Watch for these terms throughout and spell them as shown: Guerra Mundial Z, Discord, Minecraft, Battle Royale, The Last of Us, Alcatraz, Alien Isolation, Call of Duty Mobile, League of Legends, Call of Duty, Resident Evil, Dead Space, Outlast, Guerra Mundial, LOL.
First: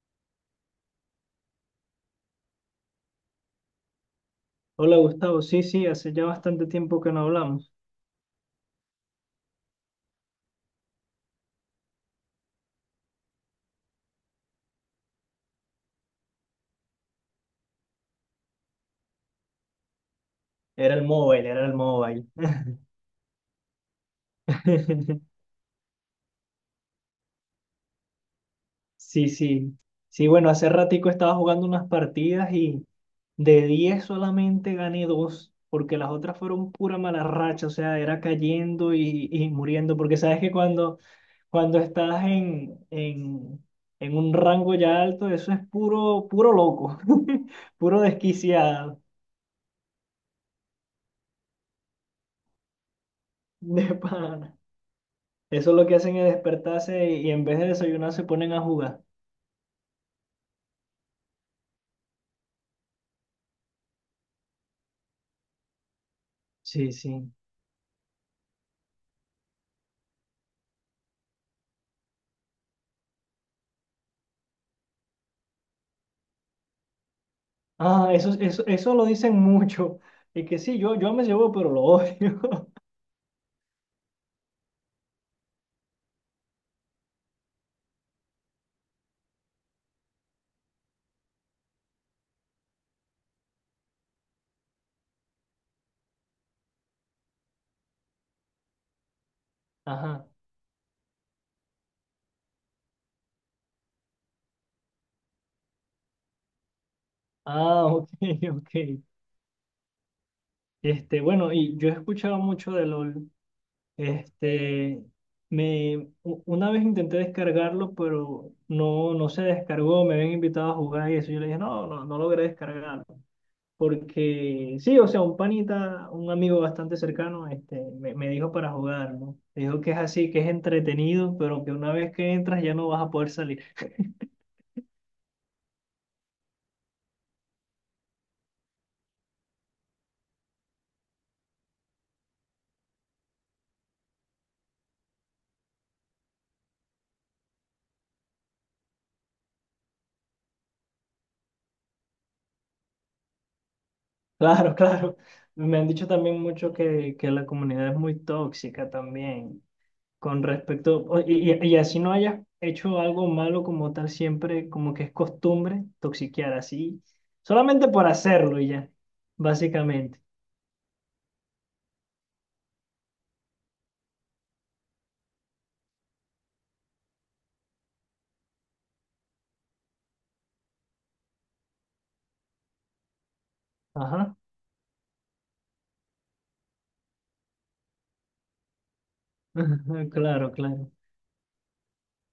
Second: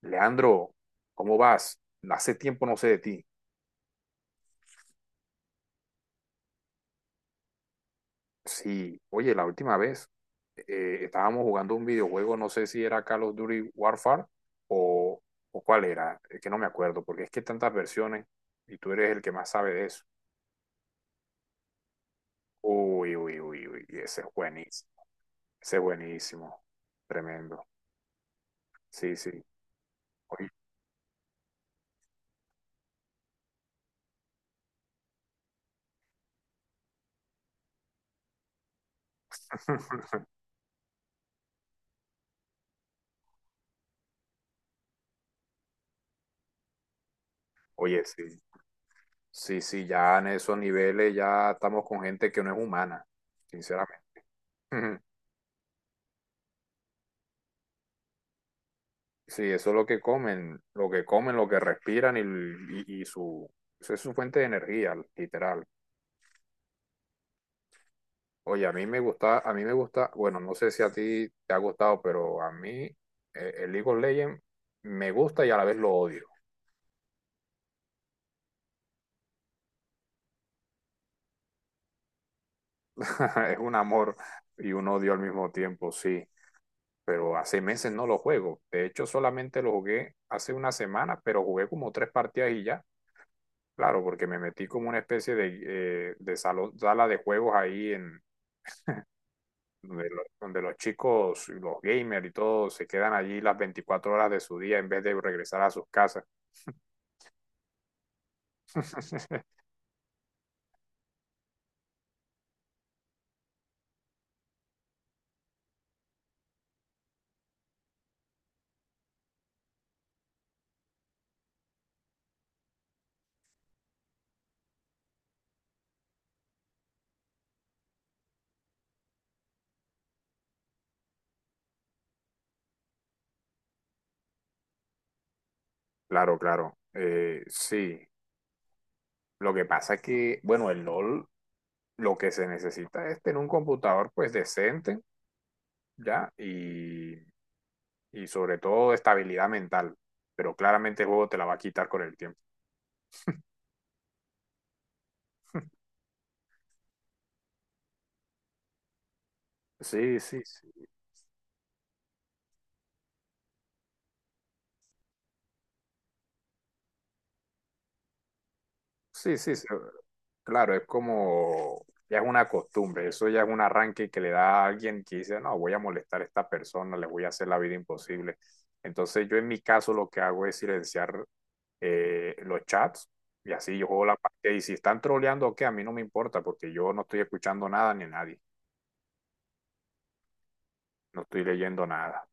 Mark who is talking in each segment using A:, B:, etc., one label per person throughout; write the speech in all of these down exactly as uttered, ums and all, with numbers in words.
A: Leandro, ¿cómo vas? Hace tiempo no sé de ti.
B: Hola Gustavo, sí, sí, hace ya bastante tiempo que no hablamos.
A: Sí, oye, la última vez eh, estábamos jugando un videojuego, no sé si era Call of Duty Warfare o, o cuál era, es que no me acuerdo, porque es que hay tantas versiones y tú eres el que más sabe de eso.
B: Era el móvil, era el móvil.
A: Uy, uy, uy, uy, y ese es buenísimo, ese es buenísimo, tremendo. Sí,
B: Sí,
A: sí.
B: sí. Sí,
A: Oye,
B: bueno, hace ratico estaba jugando unas partidas y de diez solamente gané dos, porque las otras fueron pura mala racha, o sea, era cayendo y, y muriendo, porque sabes que cuando, cuando estás en, en, en un rango ya alto, eso es puro, puro loco, puro
A: oye, sí,
B: desquiciado,
A: sí, sí, ya en esos niveles ya estamos con gente que no es humana,
B: de
A: sinceramente.
B: pana. Eso es lo que hacen es despertarse y en vez de desayunar se ponen a jugar.
A: Sí, eso es lo que comen, lo que comen, lo que respiran y, y- y su, eso es su fuente de energía, literal.
B: Sí, sí.
A: Oye, a mí me gusta, a mí me gusta, bueno, no sé si a ti te ha gustado, pero a mí eh, el League of Legends me gusta y a la vez lo odio.
B: Ah, eso, eso, eso lo dicen mucho. Y que sí, yo, yo me llevo, pero lo odio.
A: Es un amor y un odio al mismo tiempo, sí. Pero hace meses no lo juego. De hecho, solamente lo jugué hace una semana, pero jugué como tres partidas y ya. Claro, porque me metí como una especie de, eh, de salón, sala de juegos ahí en donde, lo-
B: Ajá.
A: donde los chicos, y los gamers y todo, se quedan allí las veinticuatro horas de su día en vez de regresar a sus casas.
B: Ah, ok, ok. Este, bueno, y yo he escuchado mucho de LOL. Este, me, u- una vez intenté descargarlo, pero no, no se descargó. Me habían invitado a jugar y eso. Yo le dije, no, no, no logré descargarlo. Porque sí, o sea, un panita, un amigo bastante cercano, este, me, me dijo para jugar, ¿no? Me dijo que es así, que es entretenido, pero que una vez que entras ya no vas a poder salir.
A: Claro, claro. Eh, sí. Lo que pasa es que, bueno, el L O L lo que se necesita es tener un computador pues decente, ¿ya? Y, y sobre todo estabilidad mental. Pero claramente el juego te la va a quitar con el tiempo.
B: Claro, claro. Me han dicho también mucho que, que la comunidad es muy tóxica también,
A: Sí, sí,
B: con
A: sí.
B: respecto, o- y, y- y así no hayas hecho algo malo como tal, siempre como que es costumbre toxiquear así, solamente por hacerlo y ya,
A: Sí, sí, sí.
B: básicamente.
A: Claro, es como, ya es una costumbre, eso ya es un arranque que le da a alguien que dice, no, voy a molestar a esta persona, le voy a hacer la vida imposible. Entonces yo en mi caso lo que hago es silenciar eh, los chats y así yo juego la
B: Ajá,
A: parte y si están troleando o qué, a mí no me importa porque yo no estoy escuchando nada ni a nadie,
B: claro, claro.
A: no estoy leyendo nada.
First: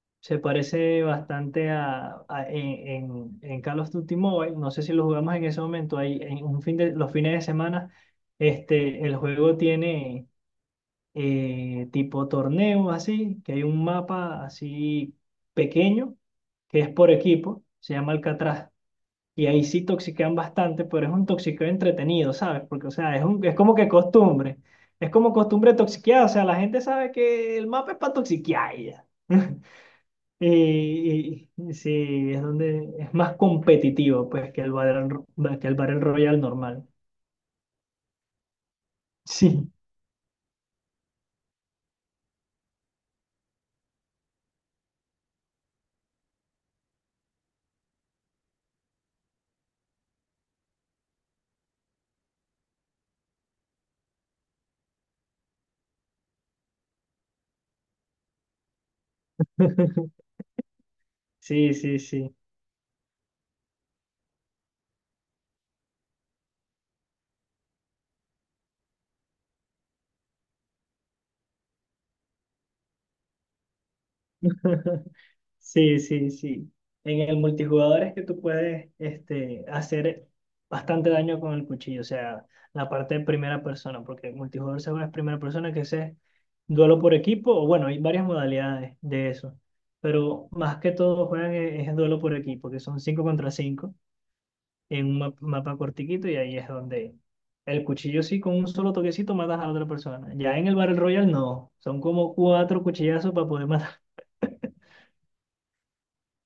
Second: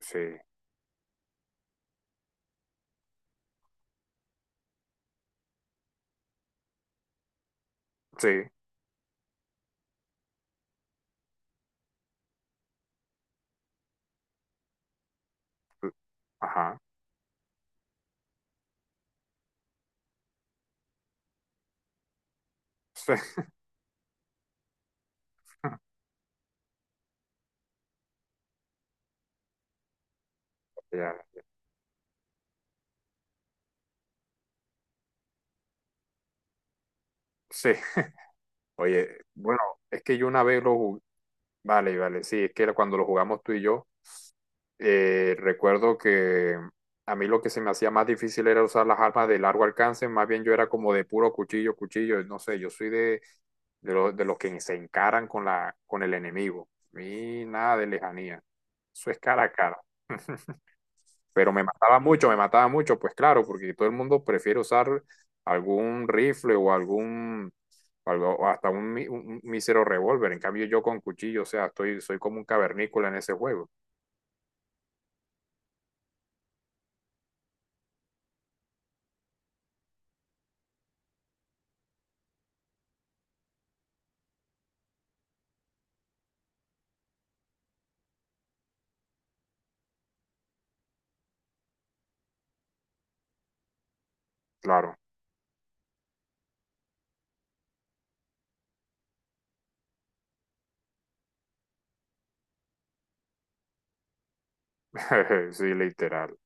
A: Sí,
B: Se parece bastante a, a- en, en, en Call of Duty Mobile. No sé si lo jugamos en ese momento. Ahí, en un fin de, los fines de semana,
A: sí,
B: este, el juego tiene eh, tipo torneos así, que hay un mapa así
A: sí,
B: pequeño,
A: ajá,
B: que es por equipo, se llama Alcatraz. Y ahí sí toxiquean bastante, pero es un toxiqueo entretenido, ¿sabes? Porque, o
A: sí,
B: sea, es, un, es como que costumbre. Es como costumbre toxiquear. O sea, la gente sabe que el mapa es para toxiquear y ya.
A: ya,
B: Y, y- sí, es donde es más competitivo pues que el Battle, Ro- que el Battle Royale normal.
A: sí. Oye, bueno,
B: Sí.
A: es que yo una vez lo jugué, vale, vale, sí, es que cuando lo jugamos tú y yo Eh, recuerdo que a mí lo que se me hacía más difícil era usar las armas de largo alcance, más bien yo era como de puro cuchillo, cuchillo, no sé, yo soy de, de, lo- de los que se encaran con la, con el enemigo. A mí nada de lejanía, eso es cara a cara. Pero me
B: Sí,
A: mataba
B: sí,
A: mucho,
B: sí.
A: me mataba mucho, pues claro, porque todo el mundo prefiere usar algún rifle o algún, algo- o hasta un, mi- un- un mísero revólver. En cambio yo con cuchillo, o sea, estoy, soy como un cavernícola en ese juego,
B: Sí, sí, sí. En el multijugador es que tú puedes este, hacer bastante daño con el cuchillo, o sea, la parte de primera persona, porque el multijugador se juega en primera persona, que ese es duelo por equipo, o bueno, hay varias modalidades de eso, pero más que todo juegan es, es duelo por equipo, que son cinco contra cinco
A: claro.
B: en un ma- mapa cortiquito y ahí es donde el cuchillo sí con un solo toquecito matas a otra persona. Ya en el Battle Royale no, son como cuatro cuchillazos para poder matar.
A: Sí, literal.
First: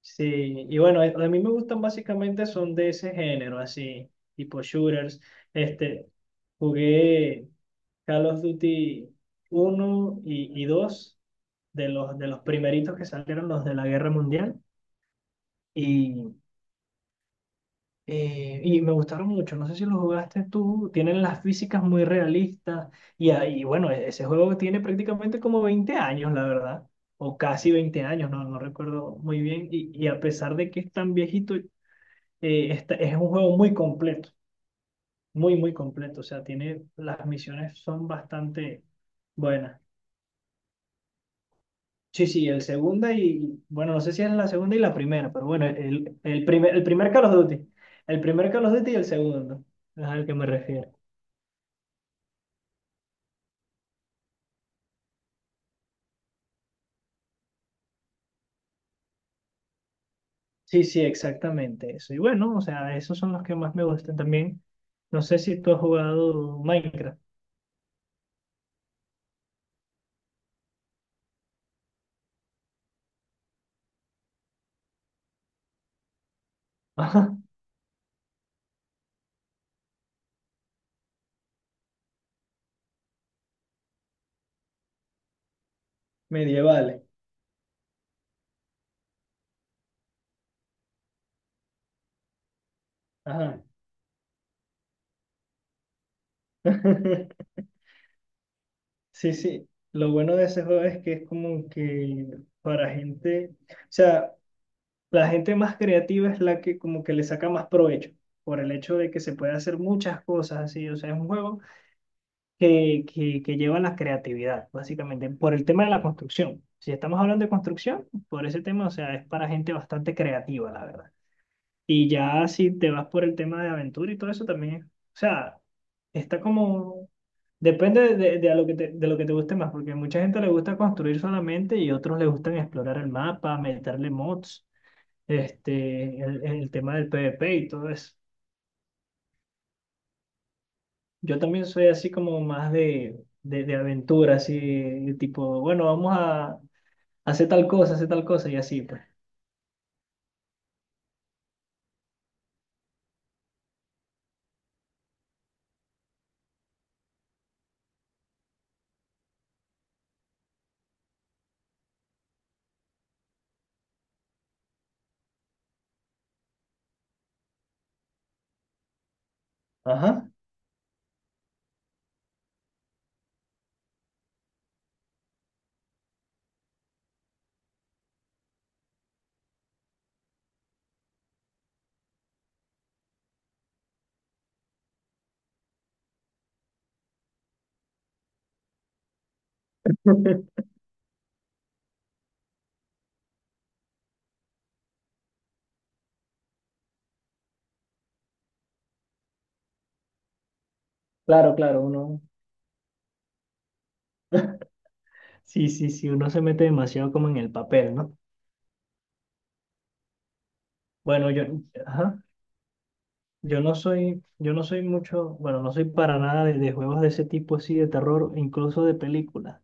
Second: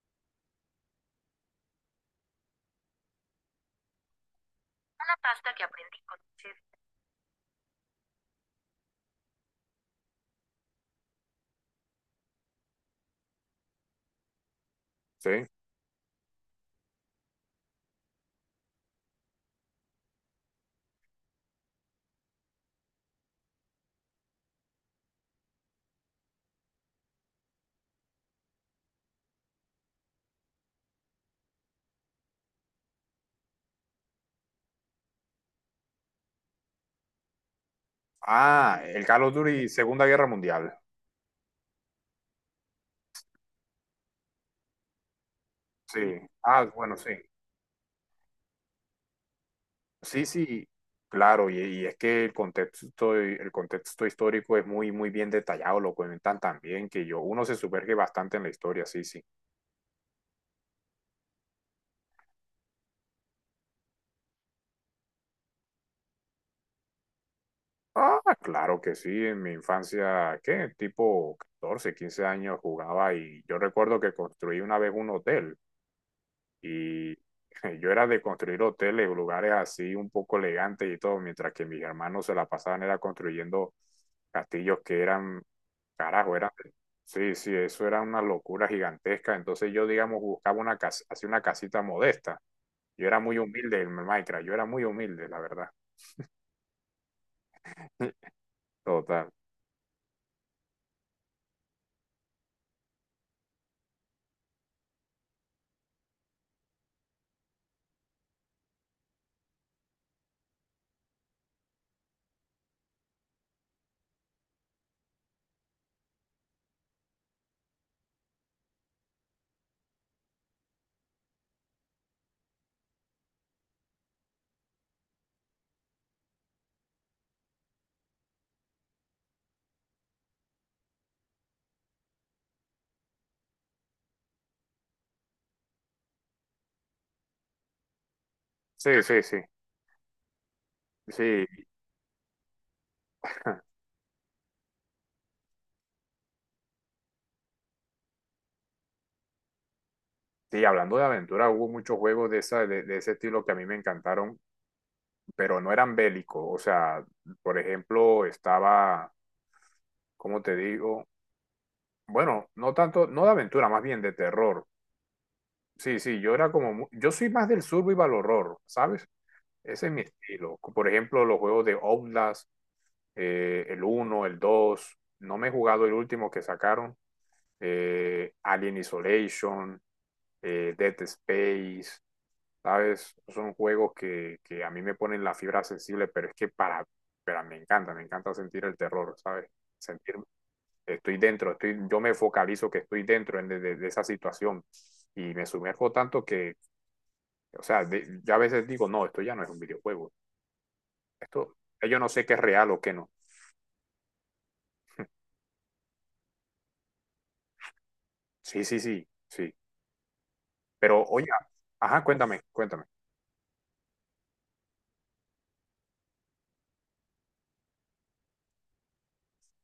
B: Sí, y bueno, a a mí me gustan básicamente son de ese género, así, tipo shooters. Este, jugué Call of Duty uno y, y dos de los, de los primeritos que salieron los de la Guerra Mundial.
A: Sí.
B: Y Eh, y me gustaron mucho, no sé si lo jugaste tú, tienen las físicas muy realistas y, ahí, bueno, e- ese juego tiene prácticamente como veinte años, la verdad, o casi veinte años, no, no recuerdo muy bien, y, y a pesar de que es tan viejito, eh, está- es un juego muy completo, muy, muy completo, o sea, tiene, las misiones son
A: Ah,
B: bastante
A: el Call of Duty
B: buenas.
A: Segunda Guerra Mundial.
B: Sí, sí, el segunda y, bueno, no sé si es la segunda y la primera, pero bueno,
A: Sí.
B: el, el
A: Ah,
B: primer, el
A: bueno, sí.
B: primer Call of Duty, el primer Call of Duty y el segundo, es
A: Sí,
B: al que me
A: sí.
B: refiero.
A: Claro, y, y es que el contexto, el contexto histórico es muy, muy bien detallado, lo cuentan tan bien que yo, uno se sumerge bastante en la historia, sí, sí.
B: Sí, sí, exactamente eso. Y bueno, o sea, esos son los que más me gustan también. No sé si tú has jugado Minecraft.
A: Ah, claro que sí, en mi infancia, ¿qué? Tipo catorce quince años jugaba y yo recuerdo que construí una vez un hotel. Y
B: Ajá,
A: yo era de construir hoteles, lugares así un poco elegantes y todo, mientras que mis hermanos se la pasaban era construyendo castillos que eran, carajo, eran,
B: medievales.
A: sí, sí, eso era una locura gigantesca. Entonces yo, digamos, buscaba una casa, así una casita modesta. Yo era muy
B: Ajá.
A: humilde en Minecraft, yo era muy humilde, la verdad. Total.
B: Sí, sí. Lo bueno de ese juego es que es como que para gente, o sea, la gente más creativa es la que como que le saca más provecho por el hecho de que se puede hacer muchas cosas así. O sea, es un juego que, que, que lleva a la creatividad, básicamente, por el tema de la construcción. Si estamos hablando de construcción, por ese tema, o sea, es para gente bastante creativa, la verdad. Y ya si te vas por el tema de aventura y todo eso también, o sea, está como, depende de, de- de a lo que te, de lo que te guste más, porque mucha gente le gusta construir solamente y otros le gustan explorar el mapa, meterle mods, este, el, el tema del PvP y todo eso.
A: Sí, sí, sí.
B: Yo
A: Sí,
B: también soy así como más de, de, de aventura, así tipo, bueno, vamos a hacer tal cosa, hacer tal cosa y así, pues.
A: sí, hablando de aventura, hubo muchos juegos de, esa, de, de ese estilo que a mí me encantaron, pero no eran bélicos. O sea, por ejemplo, estaba como te digo, bueno, no tanto, no de aventura, más bien de terror. Sí, sí, yo era como, mu- yo soy más del survival horror, ¿sabes? Ese es mi
B: Ajá.
A: estilo. Por ejemplo, los juegos de Outlast, eh, el uno el dos no me he jugado el último que sacaron, eh, Alien Isolation, eh, Dead Space, ¿sabes? Son juegos que, que a mí me ponen la fibra sensible, pero es que para, pero me encanta, me encanta sentir el terror, ¿sabes? Sentir estoy dentro, estoy, yo me focalizo que estoy dentro en, de, de, esa situación y me sumerjo tanto que, o sea, de, ya a veces digo, no, esto ya no es un videojuego,
B: Claro,
A: esto,
B: claro,
A: yo no
B: uno,
A: sé qué es real o qué no.
B: sí, sí, sí, uno se mete demasiado como en el papel, ¿no?
A: Sí, sí, sí, sí. Pero, oye,
B: Bueno, yo,
A: ajá,
B: ajá,
A: cuéntame, cuéntame.
B: yo no soy, yo no soy mucho, bueno, no soy para nada de, de juegos de ese tipo así, de terror, e incluso de películas.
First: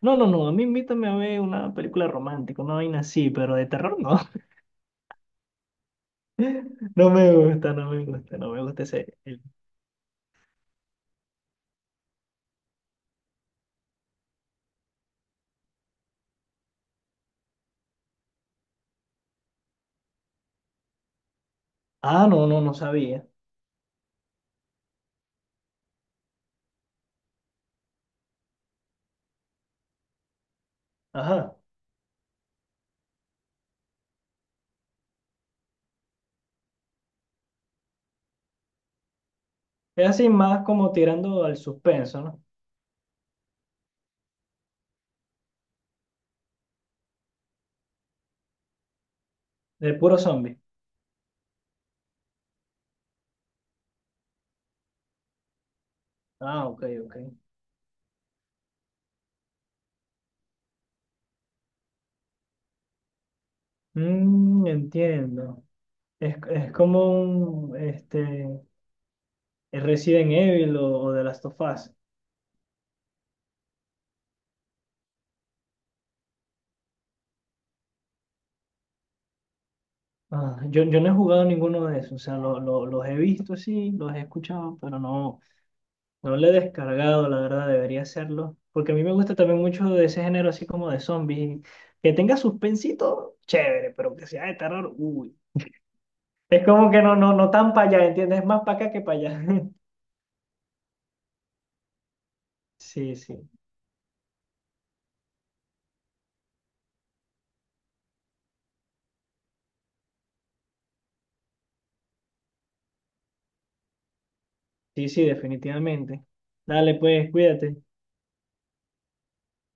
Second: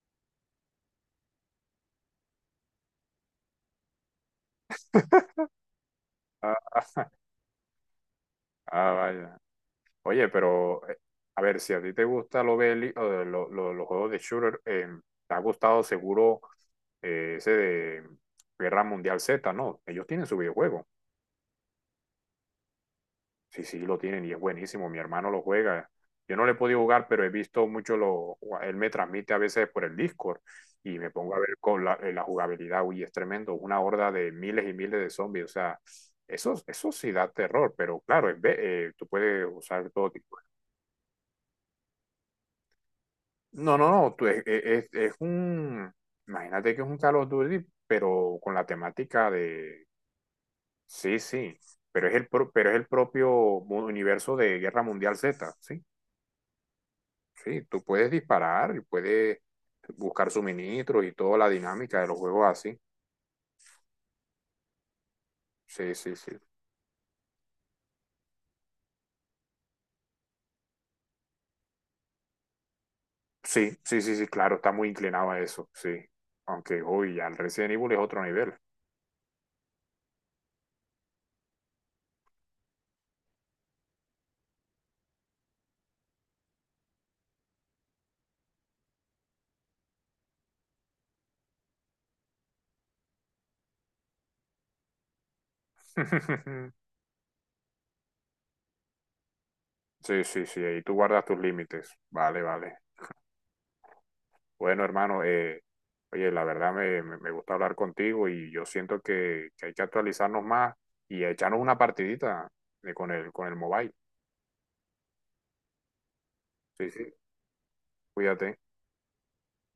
B: No, no, no, a mí invítame a ver una película romántica, una vaina así, pero de terror no,
A: Ah, ah,
B: no me gusta, no me gusta, no me gusta
A: ah,
B: ese...
A: vaya.
B: el-
A: Oye, pero, eh, a ver, si a ti te gusta lo beli- o lo- lo- los juegos de shooter, eh, te ha gustado seguro eh, ese de Guerra Mundial Z, ¿no? Ellos tienen su videojuego.
B: Ah, no, no, no sabía.
A: Sí, sí, lo tienen y es buenísimo. Mi hermano lo juega. Yo no le he podido jugar, pero he visto mucho lo. Él me transmite a veces por el Discord y me pongo a ver
B: Ajá.
A: con la, eh, la jugabilidad. Uy, es tremendo. Una horda de miles y miles de zombies. O sea, eso, eso sí da terror, pero claro, es ve- eh, tú puedes usar
B: Es
A: todo
B: así
A: tipo.
B: más como tirando al suspenso, ¿no?
A: No, no, no. Tú, es, es, es un. Imagínate que es un Call of Duty, pero con la temática de.
B: De puro zombie.
A: Sí, sí. Pero es el, pro- pero es el propio mu- universo de Guerra Mundial Z, ¿sí?
B: Ah, ok, ok.
A: Sí, tú puedes disparar y puedes buscar suministros y toda la dinámica de los juegos así.
B: Mm, entiendo.
A: Sí, sí, sí.
B: Es, es como un este, Resident Evil o, o The Last of Us.
A: Sí, sí, sí, sí, claro, está muy inclinado a eso, sí. Aunque, uy, al Resident Evil es otro nivel.
B: Ah, yo, yo no he jugado ninguno de esos. O sea, lo- lo- los he visto, sí, los he escuchado, pero no, no lo he descargado, la verdad, debería hacerlo. Porque a mí me gusta también mucho de ese género así como de zombies. Que tenga suspensito, chévere, pero que sea de terror, uy. Es como que no, no, no tan para allá, ¿entiendes? Es más para acá que para allá.
A: Sí, sí, sí, ahí tú guardas tus límites. Vale, vale.
B: Sí, sí,
A: Bueno, hermano, eh, oye, la verdad me, me, me gusta hablar contigo y yo siento que, que hay que actualizarnos más y echarnos una partidita de- con el, con el mobile.
B: sí, sí, definitivamente.
A: Sí,
B: Dale,
A: sí,
B: pues, cuídate.
A: cuídate.